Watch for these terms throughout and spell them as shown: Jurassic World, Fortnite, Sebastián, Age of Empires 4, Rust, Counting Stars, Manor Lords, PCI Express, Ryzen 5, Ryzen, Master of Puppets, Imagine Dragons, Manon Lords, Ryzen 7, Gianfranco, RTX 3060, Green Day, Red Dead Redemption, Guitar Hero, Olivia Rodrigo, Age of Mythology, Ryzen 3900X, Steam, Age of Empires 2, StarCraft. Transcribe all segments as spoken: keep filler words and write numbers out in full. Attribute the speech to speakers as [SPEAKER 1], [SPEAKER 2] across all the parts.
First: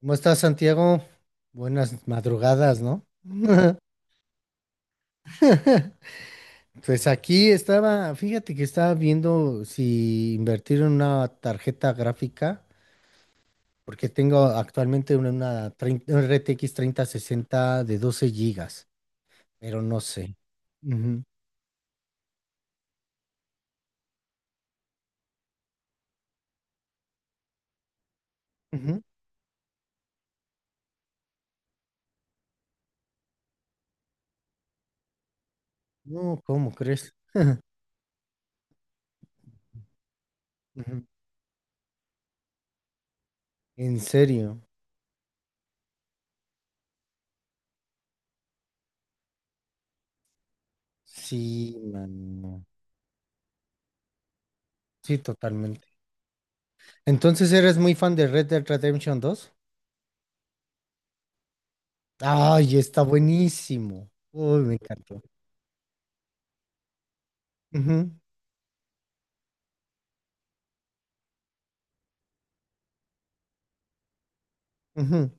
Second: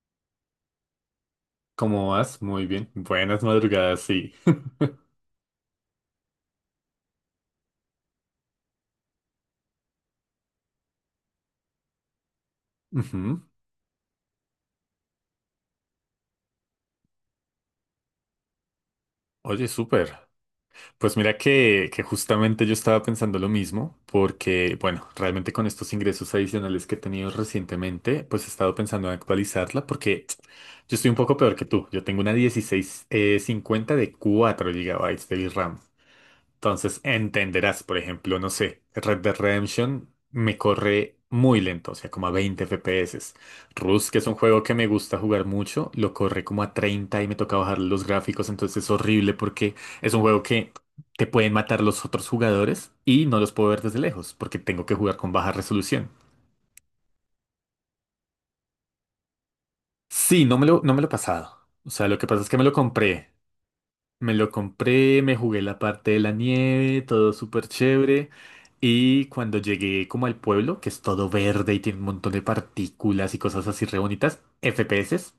[SPEAKER 1] ¿Cómo estás, Santiago? Buenas
[SPEAKER 2] ¿Cómo vas? Muy
[SPEAKER 1] madrugadas,
[SPEAKER 2] bien.
[SPEAKER 1] ¿no?
[SPEAKER 2] Buenas madrugadas, sí.
[SPEAKER 1] Pues aquí estaba, fíjate que estaba viendo si invertir en una tarjeta gráfica,
[SPEAKER 2] Ujú.
[SPEAKER 1] porque tengo actualmente una, una treinta una R T X treinta sesenta de doce gigas,
[SPEAKER 2] Oye,
[SPEAKER 1] pero no
[SPEAKER 2] súper.
[SPEAKER 1] sé.
[SPEAKER 2] Pues
[SPEAKER 1] Ujú,
[SPEAKER 2] mira que, que justamente yo estaba pensando lo mismo, porque, bueno, realmente con estos ingresos adicionales que he tenido recientemente, pues he estado
[SPEAKER 1] ujú.
[SPEAKER 2] pensando en actualizarla, porque yo estoy un poco peor que tú. Yo tengo una dieciséis eh, cincuenta de cuatro gigabytes de RAM.
[SPEAKER 1] No, ¿cómo
[SPEAKER 2] Entonces
[SPEAKER 1] crees?
[SPEAKER 2] entenderás, por ejemplo, no sé, Red Dead Redemption me
[SPEAKER 1] Ujú.
[SPEAKER 2] corre muy lento, o sea, como a veinte F P S.
[SPEAKER 1] ¿En
[SPEAKER 2] Rust, que es un
[SPEAKER 1] serio?
[SPEAKER 2] juego que me gusta jugar mucho, lo corre como a treinta y me toca bajar los gráficos, entonces es horrible porque es un juego que te pueden
[SPEAKER 1] Sí,
[SPEAKER 2] matar los otros
[SPEAKER 1] mano.
[SPEAKER 2] jugadores y no los puedo ver desde lejos porque tengo que jugar
[SPEAKER 1] Sí,
[SPEAKER 2] con baja
[SPEAKER 1] totalmente.
[SPEAKER 2] resolución.
[SPEAKER 1] Entonces, ¿eres muy fan de Red Dead Redemption dos?
[SPEAKER 2] Sí, no me lo, no me lo he pasado. O sea, lo que pasa es que me lo
[SPEAKER 1] Ay, está
[SPEAKER 2] compré.
[SPEAKER 1] buenísimo.
[SPEAKER 2] Me lo
[SPEAKER 1] Uy, me
[SPEAKER 2] compré,
[SPEAKER 1] encantó.
[SPEAKER 2] me jugué la parte de la nieve, todo súper
[SPEAKER 1] Ujú,
[SPEAKER 2] chévere. Y cuando llegué como al pueblo, que es todo verde y tiene un montón de partículas y cosas así re bonitas, F P S
[SPEAKER 1] ujú,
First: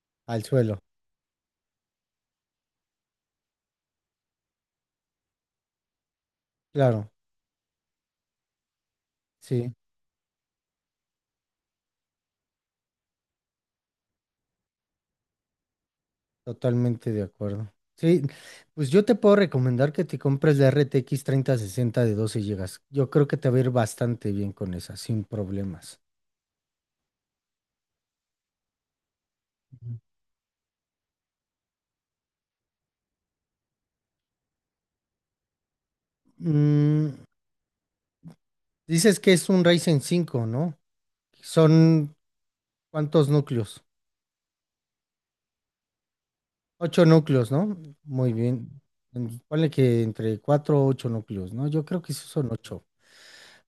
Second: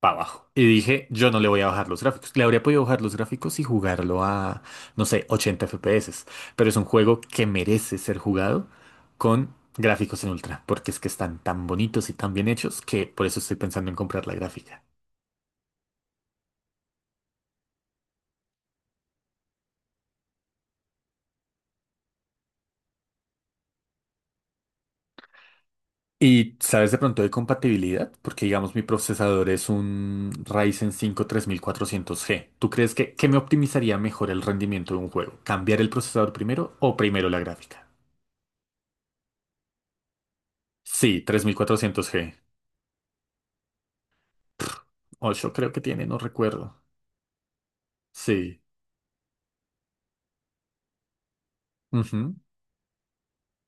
[SPEAKER 2] para
[SPEAKER 1] al
[SPEAKER 2] abajo. Y
[SPEAKER 1] suelo,
[SPEAKER 2] dije, yo no le voy a bajar los gráficos. Le habría podido bajar los gráficos y jugarlo a, no sé, ochenta F P S. Pero es un
[SPEAKER 1] claro.
[SPEAKER 2] juego que merece ser jugado con
[SPEAKER 1] Sí,
[SPEAKER 2] gráficos en ultra, porque es que están tan bonitos y tan bien hechos que por eso estoy pensando en comprar la gráfica.
[SPEAKER 1] totalmente de acuerdo. Sí, pues yo te puedo recomendar que te compres la R T X sesenta de doce gigabytes. Yo creo que te va a ir bastante bien con esa, sin problemas.
[SPEAKER 2] ¿Y sabes de pronto de compatibilidad? Porque digamos mi procesador es un Ryzen cinco tres mil cuatrocientos g. ¿Tú crees que qué me optimizaría mejor el rendimiento de un juego? ¿Cambiar el procesador primero o
[SPEAKER 1] Mm,
[SPEAKER 2] primero la gráfica?
[SPEAKER 1] dices que es un Ryzen cinco, ¿no?
[SPEAKER 2] Sí, tres mil cuatrocientos
[SPEAKER 1] Son
[SPEAKER 2] g.
[SPEAKER 1] ¿cuántos núcleos?
[SPEAKER 2] ocho creo que tiene, no recuerdo.
[SPEAKER 1] Ocho núcleos, ¿no? Muy
[SPEAKER 2] Sí.
[SPEAKER 1] bien. En- Ponle que entre cuatro o ocho núcleos, ¿no? Yo creo que esos
[SPEAKER 2] Ujú.
[SPEAKER 1] son ocho.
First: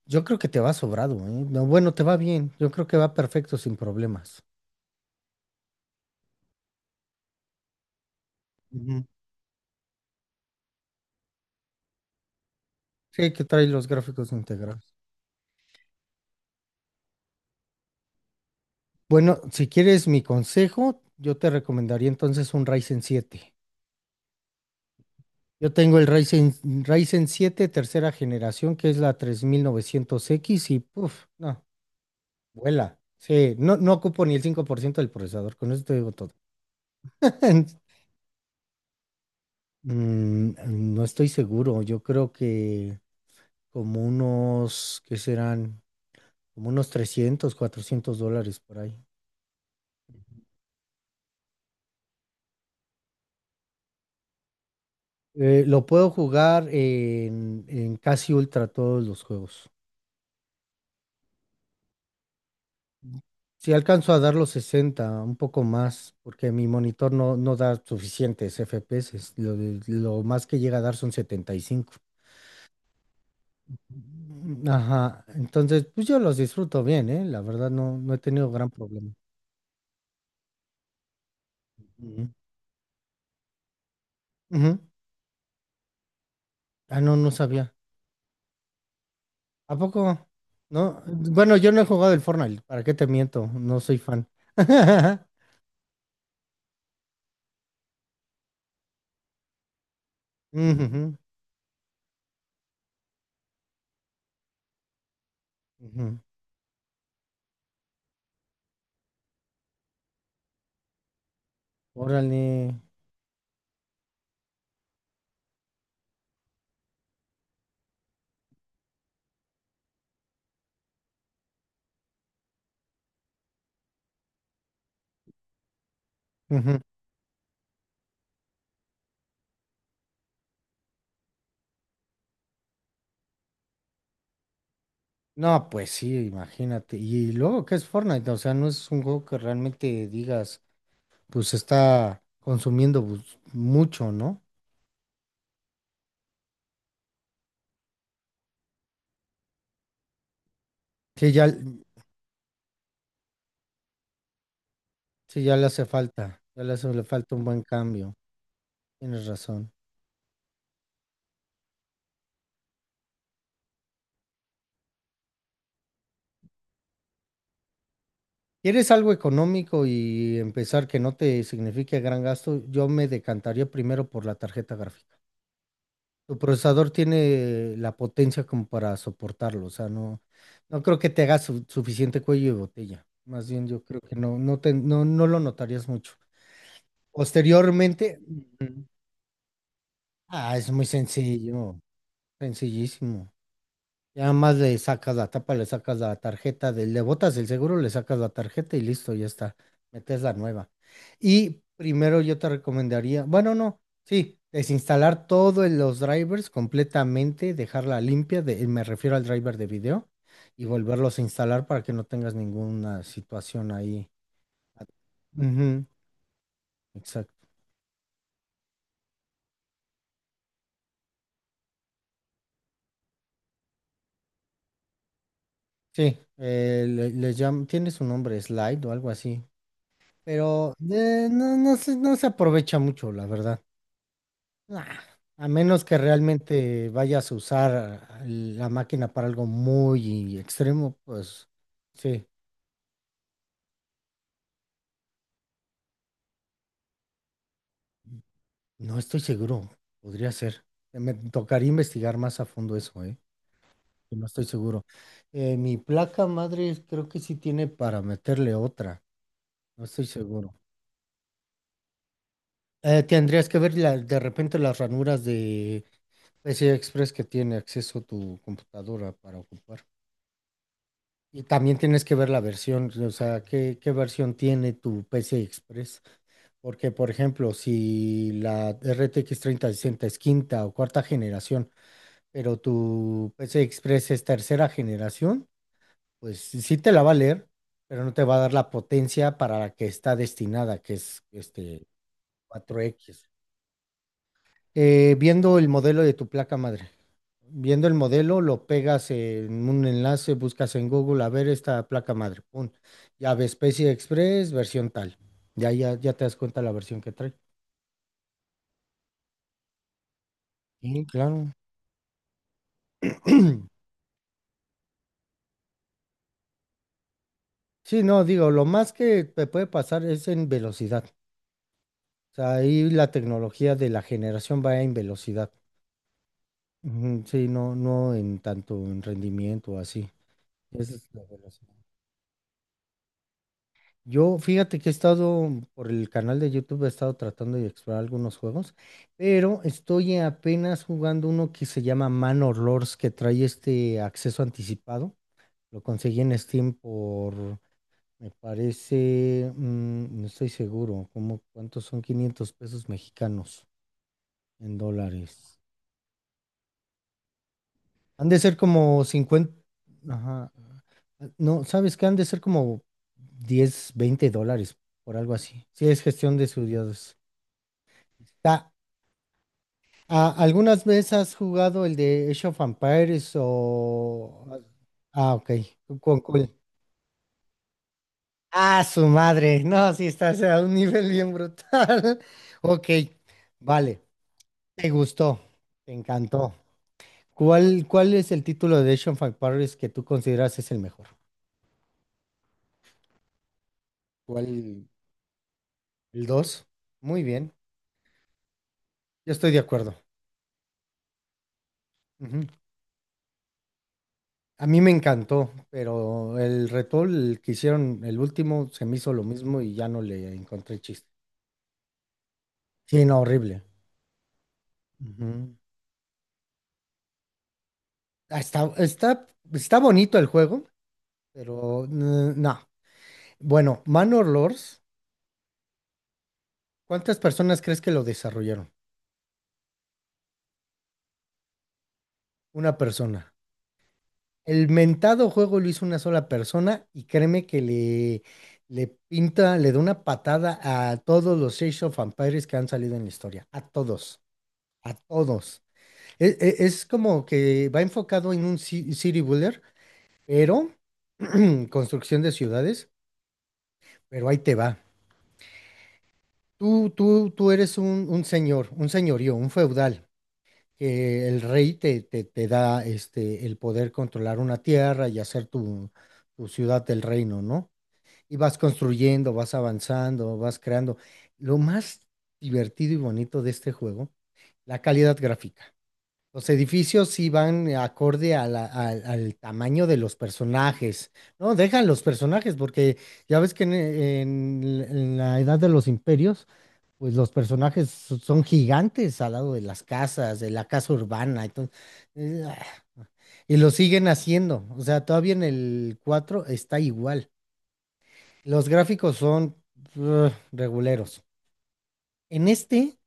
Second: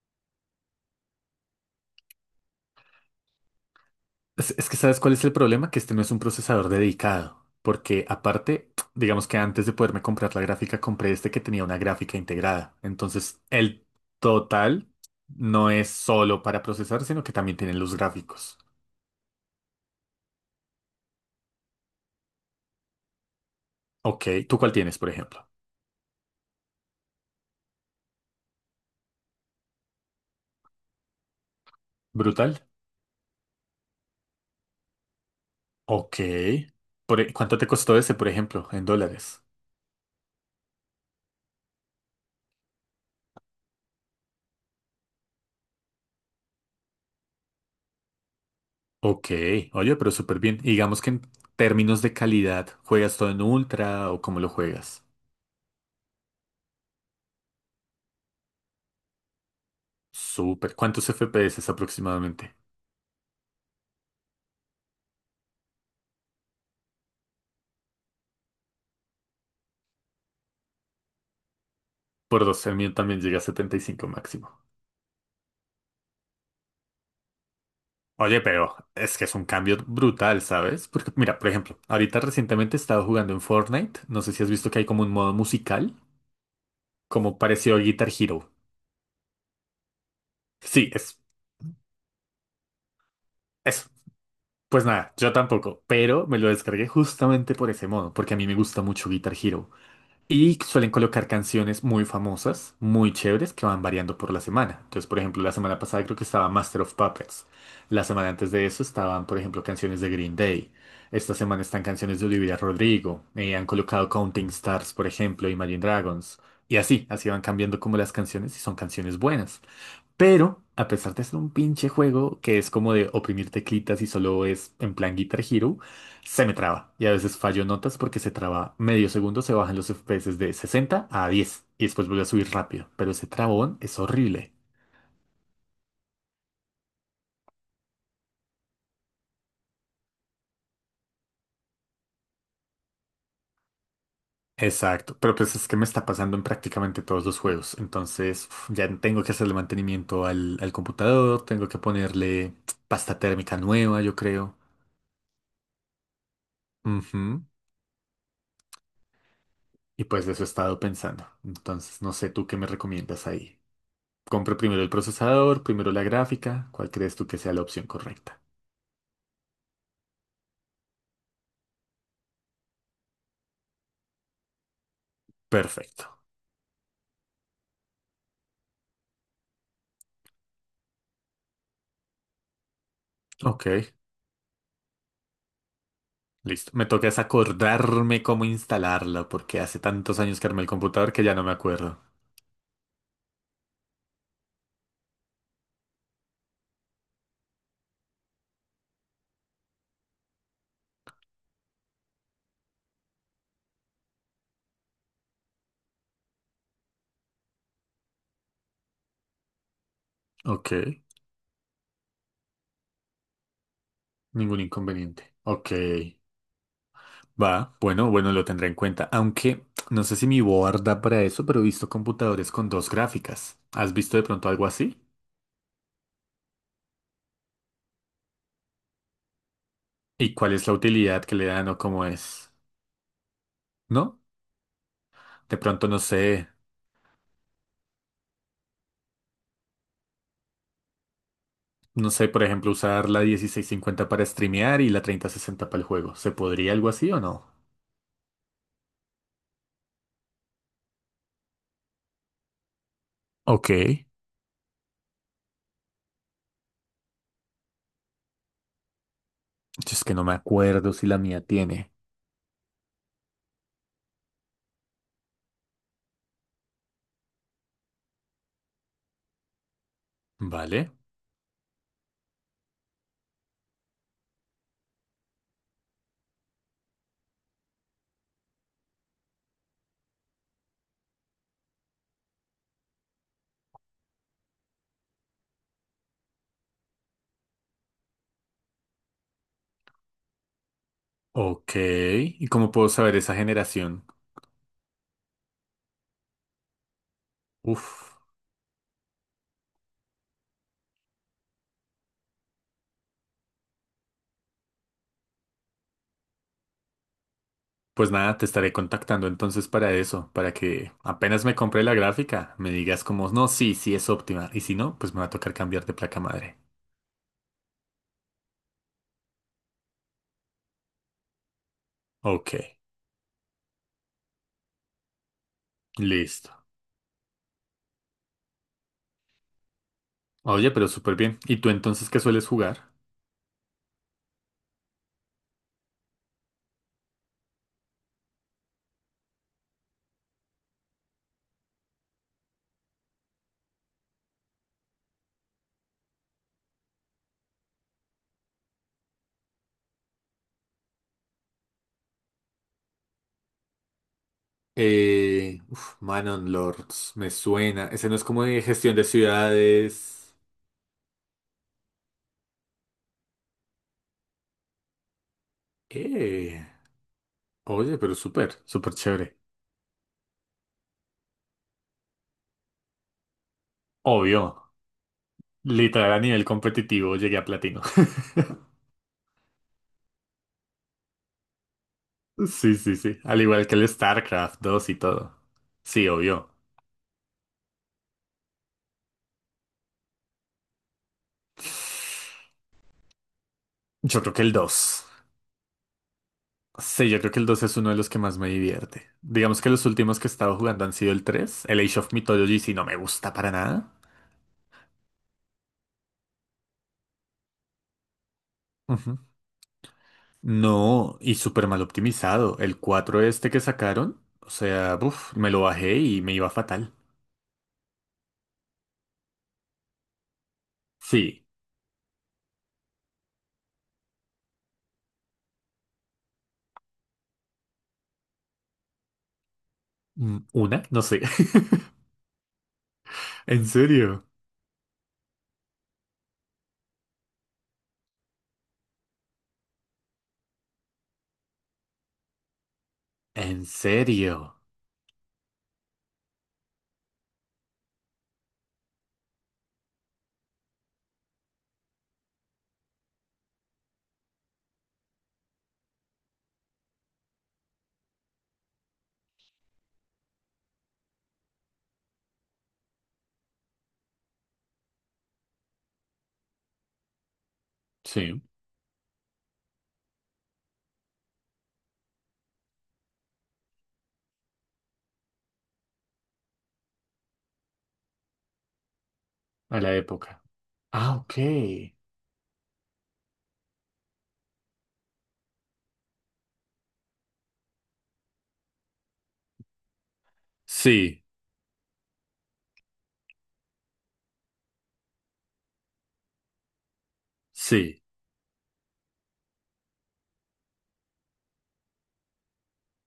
[SPEAKER 1] Yo creo que te va sobrado, ¿eh? No, bueno, te va bien. Yo creo que va perfecto sin problemas.
[SPEAKER 2] Es, es que, ¿sabes cuál es el problema? Que este no es un procesador dedicado. Porque aparte,
[SPEAKER 1] Ujú.
[SPEAKER 2] digamos que antes de poderme comprar la gráfica, compré este que tenía una gráfica integrada.
[SPEAKER 1] Sí,
[SPEAKER 2] Entonces,
[SPEAKER 1] que trae
[SPEAKER 2] el
[SPEAKER 1] los gráficos
[SPEAKER 2] total
[SPEAKER 1] integrados.
[SPEAKER 2] no es solo para procesar, sino que también tienen los gráficos.
[SPEAKER 1] Bueno, si quieres mi consejo, yo te recomendaría entonces un Ryzen siete.
[SPEAKER 2] Ok, ¿tú cuál tienes, por ejemplo?
[SPEAKER 1] Yo tengo el Ryzen, Ryzen siete tercera generación, que es la tres mil novecientos x y puff, no,
[SPEAKER 2] ¿Brutal?
[SPEAKER 1] vuela. Sí, no, no ocupo ni el cinco por ciento del procesador, con eso te digo
[SPEAKER 2] Ok.
[SPEAKER 1] todo.
[SPEAKER 2] Por e- ¿cuánto te costó ese, por ejemplo, en dólares?
[SPEAKER 1] Mm, no estoy seguro, yo creo que como unos, ¿qué serán? Como unos trescientos, cuatrocientos dólares por ahí.
[SPEAKER 2] Ok, oye, pero súper bien. Y digamos que en términos de calidad, ¿juegas todo en ultra o cómo lo juegas?
[SPEAKER 1] Eh, lo puedo jugar en, en, casi ultra todos los juegos.
[SPEAKER 2] Súper. ¿Cuántos F P S aproximadamente?
[SPEAKER 1] Si alcanzo a dar los sesenta, un poco más, porque mi monitor no, no da suficientes F P S. Lo, de- lo más que llega a dar son setenta y cinco.
[SPEAKER 2] Por doce mil también llega a setenta y cinco máximo.
[SPEAKER 1] Mm, ajá, entonces pues yo los disfruto bien, ¿eh? La verdad no, no he
[SPEAKER 2] Oye,
[SPEAKER 1] tenido gran
[SPEAKER 2] pero
[SPEAKER 1] problema.
[SPEAKER 2] es que es un cambio brutal, ¿sabes? Porque mira, por ejemplo, ahorita
[SPEAKER 1] Ujú.
[SPEAKER 2] recientemente he estado jugando en Fortnite. No sé si has visto que
[SPEAKER 1] Ujú.
[SPEAKER 2] hay como un modo musical,
[SPEAKER 1] Ah, no, no
[SPEAKER 2] como
[SPEAKER 1] sabía.
[SPEAKER 2] parecido a Guitar Hero.
[SPEAKER 1] ¿A poco?
[SPEAKER 2] Sí,
[SPEAKER 1] No,
[SPEAKER 2] es
[SPEAKER 1] bueno, yo no he jugado el Fortnite, ¿para qué te miento? No
[SPEAKER 2] eso.
[SPEAKER 1] soy fan.
[SPEAKER 2] Pues nada, yo tampoco, pero me lo descargué justamente por ese modo, porque a mí me gusta mucho Guitar Hero. Y suelen
[SPEAKER 1] Ujujú,
[SPEAKER 2] colocar canciones muy famosas, muy chéveres, que van variando por la semana. Entonces, por ejemplo, la semana pasada creo
[SPEAKER 1] ujú.
[SPEAKER 2] que estaba Master of Puppets. La semana antes de eso estaban, por ejemplo, canciones de Green Day. Esta semana están canciones de Olivia
[SPEAKER 1] Órale.
[SPEAKER 2] Rodrigo. Eh, han colocado Counting Stars, por ejemplo, Imagine Dragons. Y así, así van cambiando como las canciones y son canciones buenas. Pero, a pesar de ser un pinche juego que es como de oprimir teclitas y solo es en plan Guitar Hero, se me
[SPEAKER 1] Ujú.
[SPEAKER 2] traba. Y a veces fallo notas porque se traba medio segundo, se bajan los F P S de sesenta a diez y después vuelve a subir rápido. Pero ese trabón es horrible.
[SPEAKER 1] No, pues sí, imagínate. Y luego, ¿qué es Fortnite? O sea, no es un juego que realmente digas, pues está consumiendo pues, mucho, ¿no?
[SPEAKER 2] Exacto, pero pues es que me está pasando en prácticamente todos los juegos. Entonces, uf, ya tengo que hacerle mantenimiento al, al
[SPEAKER 1] Sí,
[SPEAKER 2] computador,
[SPEAKER 1] ya,
[SPEAKER 2] tengo que ponerle pasta térmica nueva, yo creo.
[SPEAKER 1] sí, ya le hace falta. Ya le hace le falta un
[SPEAKER 2] Ujú.
[SPEAKER 1] buen cambio. Tienes razón.
[SPEAKER 2] Y pues de eso he estado pensando. Entonces, no sé, ¿tú qué me recomiendas ahí? Compro primero el procesador, primero la gráfica. ¿Cuál crees tú que sea la opción correcta?
[SPEAKER 1] ¿Quieres algo económico y empezar que no te signifique gran gasto? Yo me decantaría primero por la tarjeta gráfica.
[SPEAKER 2] Perfecto.
[SPEAKER 1] Tu procesador tiene la potencia como para soportarlo, o sea, no, no creo que te haga su- suficiente cuello de botella. Más bien yo
[SPEAKER 2] Ok,
[SPEAKER 1] creo que no, no te, no, no lo notarías mucho.
[SPEAKER 2] listo. Me toca es
[SPEAKER 1] Posteriormente.
[SPEAKER 2] acordarme cómo
[SPEAKER 1] Ujú.
[SPEAKER 2] instalarla, porque hace tantos años que
[SPEAKER 1] Ah,
[SPEAKER 2] armé el
[SPEAKER 1] es muy
[SPEAKER 2] computador que ya no me
[SPEAKER 1] sencillo,
[SPEAKER 2] acuerdo.
[SPEAKER 1] sencillísimo. Ya más le sacas la tapa, le sacas la tarjeta, de- le botas el seguro, le sacas la tarjeta y listo, ya está. Metes la nueva. Y primero yo te recomendaría, bueno, no, sí, desinstalar todos los drivers completamente, dejarla limpia, de- me refiero al driver de video, y
[SPEAKER 2] Ok,
[SPEAKER 1] volverlos a instalar para que no tengas ninguna situación ahí.
[SPEAKER 2] ningún inconveniente. Ok,
[SPEAKER 1] Ujú, exacto.
[SPEAKER 2] va. Bueno, bueno, lo tendré en cuenta. Aunque no sé si mi board da para eso, pero he visto computadores con dos gráficas. ¿Has visto de pronto algo así?
[SPEAKER 1] Sí, eh, le, le llam- tiene su nombre, Slide o algo así,
[SPEAKER 2] ¿Y cuál es la
[SPEAKER 1] pero
[SPEAKER 2] utilidad
[SPEAKER 1] eh,
[SPEAKER 2] que le
[SPEAKER 1] no,
[SPEAKER 2] dan
[SPEAKER 1] no
[SPEAKER 2] o
[SPEAKER 1] se,
[SPEAKER 2] cómo
[SPEAKER 1] no se
[SPEAKER 2] es?
[SPEAKER 1] aprovecha mucho, la verdad.
[SPEAKER 2] ¿No?
[SPEAKER 1] Nah, a
[SPEAKER 2] De
[SPEAKER 1] menos
[SPEAKER 2] pronto no
[SPEAKER 1] que
[SPEAKER 2] sé.
[SPEAKER 1] realmente vayas a usar la máquina para algo muy extremo, pues
[SPEAKER 2] No sé,
[SPEAKER 1] sí,
[SPEAKER 2] por ejemplo, usar la mil seiscientos cincuenta para streamear y la treinta sesenta para el juego. ¿Se podría algo así o no?
[SPEAKER 1] no estoy seguro, podría ser. Me tocaría investigar más a fondo eso, ¿eh?
[SPEAKER 2] Ok. Yo
[SPEAKER 1] Que No estoy seguro. Eh, mi placa madre creo que sí tiene para meterle otra, no
[SPEAKER 2] Es
[SPEAKER 1] estoy
[SPEAKER 2] que no me
[SPEAKER 1] seguro.
[SPEAKER 2] acuerdo si la mía tiene.
[SPEAKER 1] Eh, tendrías que ver la- de repente las ranuras de P C I Express que tiene acceso tu computadora para ocupar.
[SPEAKER 2] Vale.
[SPEAKER 1] Y también tienes que ver la versión, o sea, qué, qué versión tiene tu P C I Express. Porque, por ejemplo, si la R T X sesenta es quinta o cuarta generación, pero tu P C I Express es tercera generación, pues sí sí te la va a leer, pero no te va a dar la potencia para la que está destinada, que es
[SPEAKER 2] Ok.
[SPEAKER 1] este
[SPEAKER 2] ¿Y cómo
[SPEAKER 1] cuatro
[SPEAKER 2] puedo saber
[SPEAKER 1] x.
[SPEAKER 2] esa generación?
[SPEAKER 1] eh, viendo el modelo de tu placa madre. Viendo el
[SPEAKER 2] Uf.
[SPEAKER 1] modelo, lo pegas en un enlace, buscas en Google, a ver esta placa madre. Pum. Ya ves Specie Express, versión tal. Ya, ya, ya te das cuenta la versión que trae.
[SPEAKER 2] Pues nada, te estaré contactando entonces para eso, para que
[SPEAKER 1] Sí,
[SPEAKER 2] apenas me
[SPEAKER 1] claro.
[SPEAKER 2] compre la gráfica, me digas como, no, sí, sí es óptima. Y si no, pues me va a tocar cambiar de placa madre.
[SPEAKER 1] Sí, no, digo, lo más que te puede pasar es en velocidad. O
[SPEAKER 2] Ok.
[SPEAKER 1] sea, ahí la tecnología de la generación va en velocidad.
[SPEAKER 2] Listo.
[SPEAKER 1] Ujú, sí, no, no en tanto en rendimiento o así.
[SPEAKER 2] Oye, pero
[SPEAKER 1] Esa es
[SPEAKER 2] súper
[SPEAKER 1] la
[SPEAKER 2] bien. ¿Y tú
[SPEAKER 1] velocidad.
[SPEAKER 2] entonces qué sueles jugar?
[SPEAKER 1] Yo, fíjate que he estado por el canal de YouTube, he estado tratando de explorar algunos juegos, pero estoy apenas jugando uno que se llama Manor Lords, que trae este acceso anticipado. Lo conseguí en Steam por, me parece, mm, no estoy seguro, como cuántos son quinientos pesos mexicanos en
[SPEAKER 2] Eh,
[SPEAKER 1] dólares.
[SPEAKER 2] uf, Manon Lords, me suena. Ese no es
[SPEAKER 1] Han de
[SPEAKER 2] como
[SPEAKER 1] ser
[SPEAKER 2] de gestión de
[SPEAKER 1] como cincuenta,
[SPEAKER 2] ciudades.
[SPEAKER 1] ajá, no, ¿sabes qué? Han de ser como diez, veinte dólares, por algo así. Sí, es gestión de
[SPEAKER 2] Eh,
[SPEAKER 1] estudios.
[SPEAKER 2] oye, pero súper,
[SPEAKER 1] Ta-
[SPEAKER 2] súper chévere.
[SPEAKER 1] a- ¿Algunas veces has jugado el de Age of Empires o?
[SPEAKER 2] Obvio,
[SPEAKER 1] Ah, ok.
[SPEAKER 2] literal a
[SPEAKER 1] Cu-
[SPEAKER 2] nivel
[SPEAKER 1] cu-
[SPEAKER 2] competitivo llegué a platino.
[SPEAKER 1] Ah, su madre. No, sí, estás a un nivel bien brutal.
[SPEAKER 2] Sí,
[SPEAKER 1] Ok,
[SPEAKER 2] sí, sí. Al igual que el
[SPEAKER 1] vale.
[SPEAKER 2] StarCraft dos
[SPEAKER 1] Te
[SPEAKER 2] y todo.
[SPEAKER 1] gustó. Te
[SPEAKER 2] Sí, obvio.
[SPEAKER 1] encantó. ¿Cuál, cuál es el título de Age of Empires que tú consideras es el mejor?
[SPEAKER 2] Yo creo que el
[SPEAKER 1] ¿Cuál?
[SPEAKER 2] dos.
[SPEAKER 1] ¿El dos?
[SPEAKER 2] Sí, yo
[SPEAKER 1] Muy
[SPEAKER 2] creo que el
[SPEAKER 1] bien.
[SPEAKER 2] dos es uno de los que más me divierte.
[SPEAKER 1] Yo estoy de
[SPEAKER 2] Digamos que los
[SPEAKER 1] acuerdo.
[SPEAKER 2] últimos que he estado jugando han sido el tres. El Age of
[SPEAKER 1] Ujú.
[SPEAKER 2] Mythology sí no me gusta para nada.
[SPEAKER 1] A mí me encantó, pero el retool que hicieron, el último, se me hizo lo mismo y ya no le encontré chiste.
[SPEAKER 2] No, y súper mal optimizado. El
[SPEAKER 1] Sí,
[SPEAKER 2] cuatro
[SPEAKER 1] no,
[SPEAKER 2] este que
[SPEAKER 1] horrible.
[SPEAKER 2] sacaron, o sea, uf, me
[SPEAKER 1] Ujú.
[SPEAKER 2] lo bajé y me iba fatal.
[SPEAKER 1] Ah, Está, está, está bonito el juego,
[SPEAKER 2] Sí,
[SPEAKER 1] pero mm, no. Bueno, Manor Lords, ¿cuántas personas crees que lo desarrollaron?
[SPEAKER 2] mm, una, no sé.
[SPEAKER 1] Una persona.
[SPEAKER 2] ¿En serio?
[SPEAKER 1] El mentado juego lo hizo una sola persona y créeme que le, le pinta, le da una patada a todos los Age of Empires que han salido en la historia. A
[SPEAKER 2] ¿En
[SPEAKER 1] todos,
[SPEAKER 2] serio?
[SPEAKER 1] a todos. E- e- Es, como que va enfocado en un ci- city builder, pero construcción de ciudades, pero ahí te va. Tú, tú, tú eres un, un señor, un señorío, un feudal, que el rey te, te, te da este, el poder controlar una tierra y hacer tu, tu ciudad del reino, ¿no? Y
[SPEAKER 2] Sí,
[SPEAKER 1] vas construyendo, vas avanzando, vas creando. Lo más divertido y bonito de este juego, la calidad gráfica. Los edificios sí van acorde a la- al al
[SPEAKER 2] a
[SPEAKER 1] tamaño
[SPEAKER 2] la
[SPEAKER 1] de los
[SPEAKER 2] época.
[SPEAKER 1] personajes.
[SPEAKER 2] Ah,
[SPEAKER 1] No, dejan
[SPEAKER 2] ok.
[SPEAKER 1] los personajes, porque ya ves que en, en en la edad de los imperios, pues los personajes so- son gigantes al lado de las casas, de la casa
[SPEAKER 2] Sí,
[SPEAKER 1] urbana, entonces, eh, ah, y lo siguen haciendo, o sea, todavía en el cuatro está igual.
[SPEAKER 2] sí.
[SPEAKER 1] Los gráficos son uh, reguleros. En este,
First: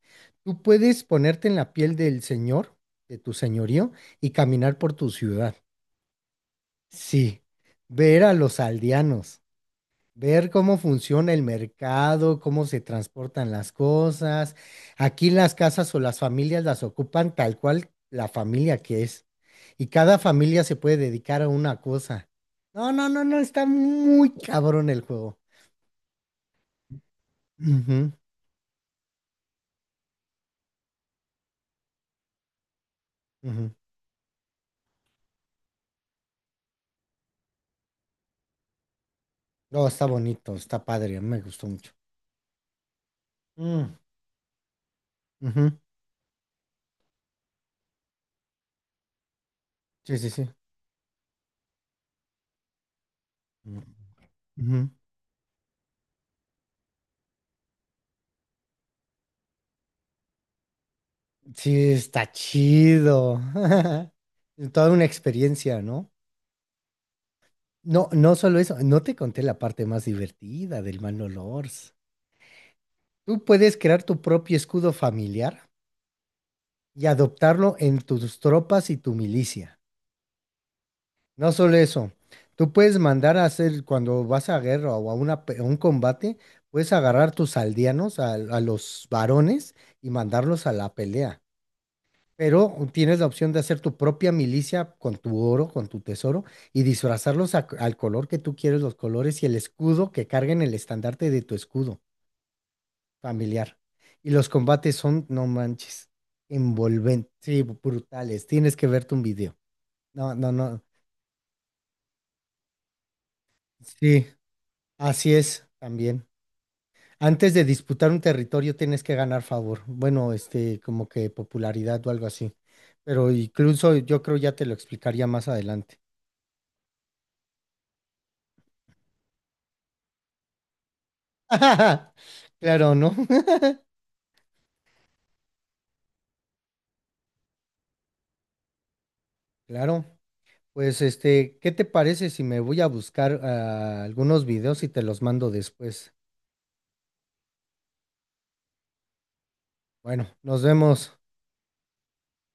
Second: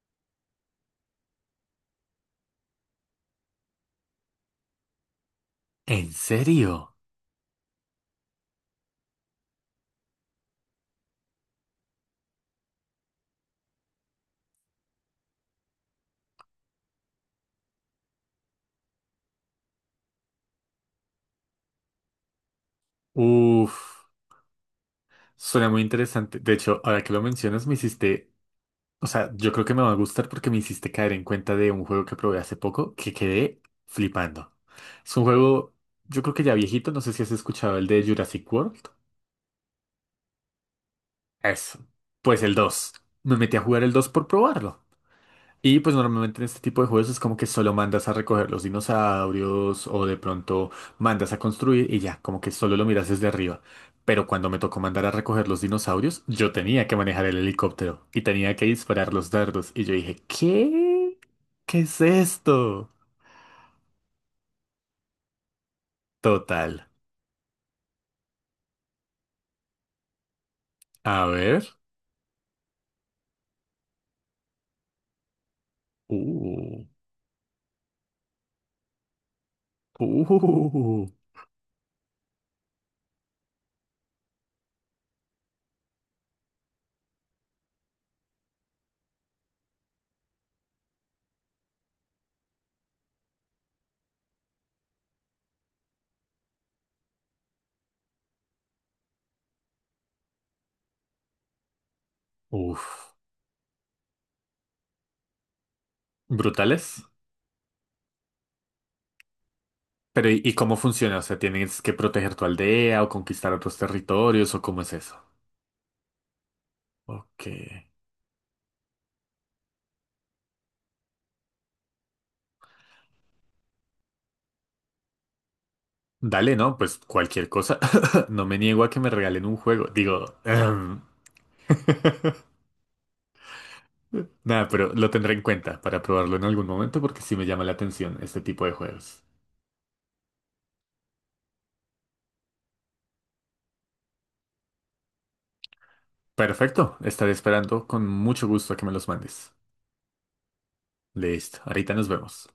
[SPEAKER 1] tú puedes ponerte en la piel del señor, de tu señorío, y caminar por tu ciudad.
[SPEAKER 2] ¿En serio?
[SPEAKER 1] Sí, ver a los aldeanos. Ver cómo funciona el mercado, cómo se transportan las cosas. Aquí las casas o las familias las ocupan tal cual la familia que es. Y cada familia se puede dedicar a una cosa. No, no, no, no, está
[SPEAKER 2] Uf,
[SPEAKER 1] muy cabrón el juego.
[SPEAKER 2] suena muy interesante. De hecho, ahora que lo mencionas, me
[SPEAKER 1] Ujú,
[SPEAKER 2] hiciste. O sea, yo creo que me va a gustar porque me hiciste caer en cuenta de un juego que probé hace poco que quedé
[SPEAKER 1] ujú.
[SPEAKER 2] flipando. Es un juego, yo creo que ya viejito, no sé si has escuchado el de Jurassic World.
[SPEAKER 1] No, está bonito, está padre, a mí me gustó
[SPEAKER 2] Eso.
[SPEAKER 1] mucho.
[SPEAKER 2] Pues el dos. Me metí a jugar el
[SPEAKER 1] Mm,
[SPEAKER 2] dos por probarlo.
[SPEAKER 1] ujú.
[SPEAKER 2] Y pues normalmente en este tipo de juegos es como que solo mandas a recoger los dinosaurios o de
[SPEAKER 1] Sí, sí, sí.
[SPEAKER 2] pronto mandas a construir y ya, como que solo lo miras desde arriba.
[SPEAKER 1] Mm,
[SPEAKER 2] Pero cuando me tocó
[SPEAKER 1] ujú.
[SPEAKER 2] mandar a recoger los dinosaurios, yo tenía que manejar el helicóptero y tenía que disparar los dardos. Y yo dije, ¿qué? ¿Qué
[SPEAKER 1] Sí,
[SPEAKER 2] es
[SPEAKER 1] está
[SPEAKER 2] esto?
[SPEAKER 1] chido. Toda una experiencia, ¿no?
[SPEAKER 2] Total.
[SPEAKER 1] No, no solo eso, no te conté la parte más divertida del mal
[SPEAKER 2] A
[SPEAKER 1] olor.
[SPEAKER 2] ver.
[SPEAKER 1] Tú puedes crear tu propio escudo familiar
[SPEAKER 2] Uh,
[SPEAKER 1] y adoptarlo en tus tropas y tu milicia.
[SPEAKER 2] uh,
[SPEAKER 1] No solo eso, tú puedes mandar a hacer, cuando vas a guerra o a, una pe- a un combate, puedes agarrar tus aldeanos, a, a los varones, y mandarlos a la pelea. Pero tienes la opción de hacer tu propia milicia con tu oro, con tu tesoro, y disfrazarlos a- al color que tú quieres, los colores y el escudo que carguen el estandarte de tu escudo
[SPEAKER 2] uf.
[SPEAKER 1] familiar. Y los combates son, no manches,
[SPEAKER 2] Brutales.
[SPEAKER 1] envolventes, sí, brutales. Tienes que verte un video.
[SPEAKER 2] Pero
[SPEAKER 1] No,
[SPEAKER 2] ¿y,
[SPEAKER 1] no,
[SPEAKER 2] y cómo
[SPEAKER 1] no.
[SPEAKER 2] funciona? O sea, ¿tienes que proteger tu aldea o conquistar otros
[SPEAKER 1] Sí,
[SPEAKER 2] territorios o cómo es eso?
[SPEAKER 1] así es también.
[SPEAKER 2] Ok.
[SPEAKER 1] Antes de disputar un territorio tienes que ganar favor. Bueno, este, como que popularidad o algo así. Pero incluso yo creo ya te lo explicaría más adelante.
[SPEAKER 2] Dale, no, pues cualquier cosa. No me niego a que me regalen un juego. Digo, em,
[SPEAKER 1] Claro, ¿no?
[SPEAKER 2] nada, pero lo tendré en cuenta para probarlo en algún momento porque sí me llama la atención este tipo de juegos.
[SPEAKER 1] Claro. Pues este, ¿qué te parece si me voy a buscar ah, algunos videos y te los mando después?
[SPEAKER 2] Perfecto, estaré esperando con mucho gusto a que me los mandes.
[SPEAKER 1] Bueno, nos vemos.
[SPEAKER 2] Listo, ahorita nos vemos.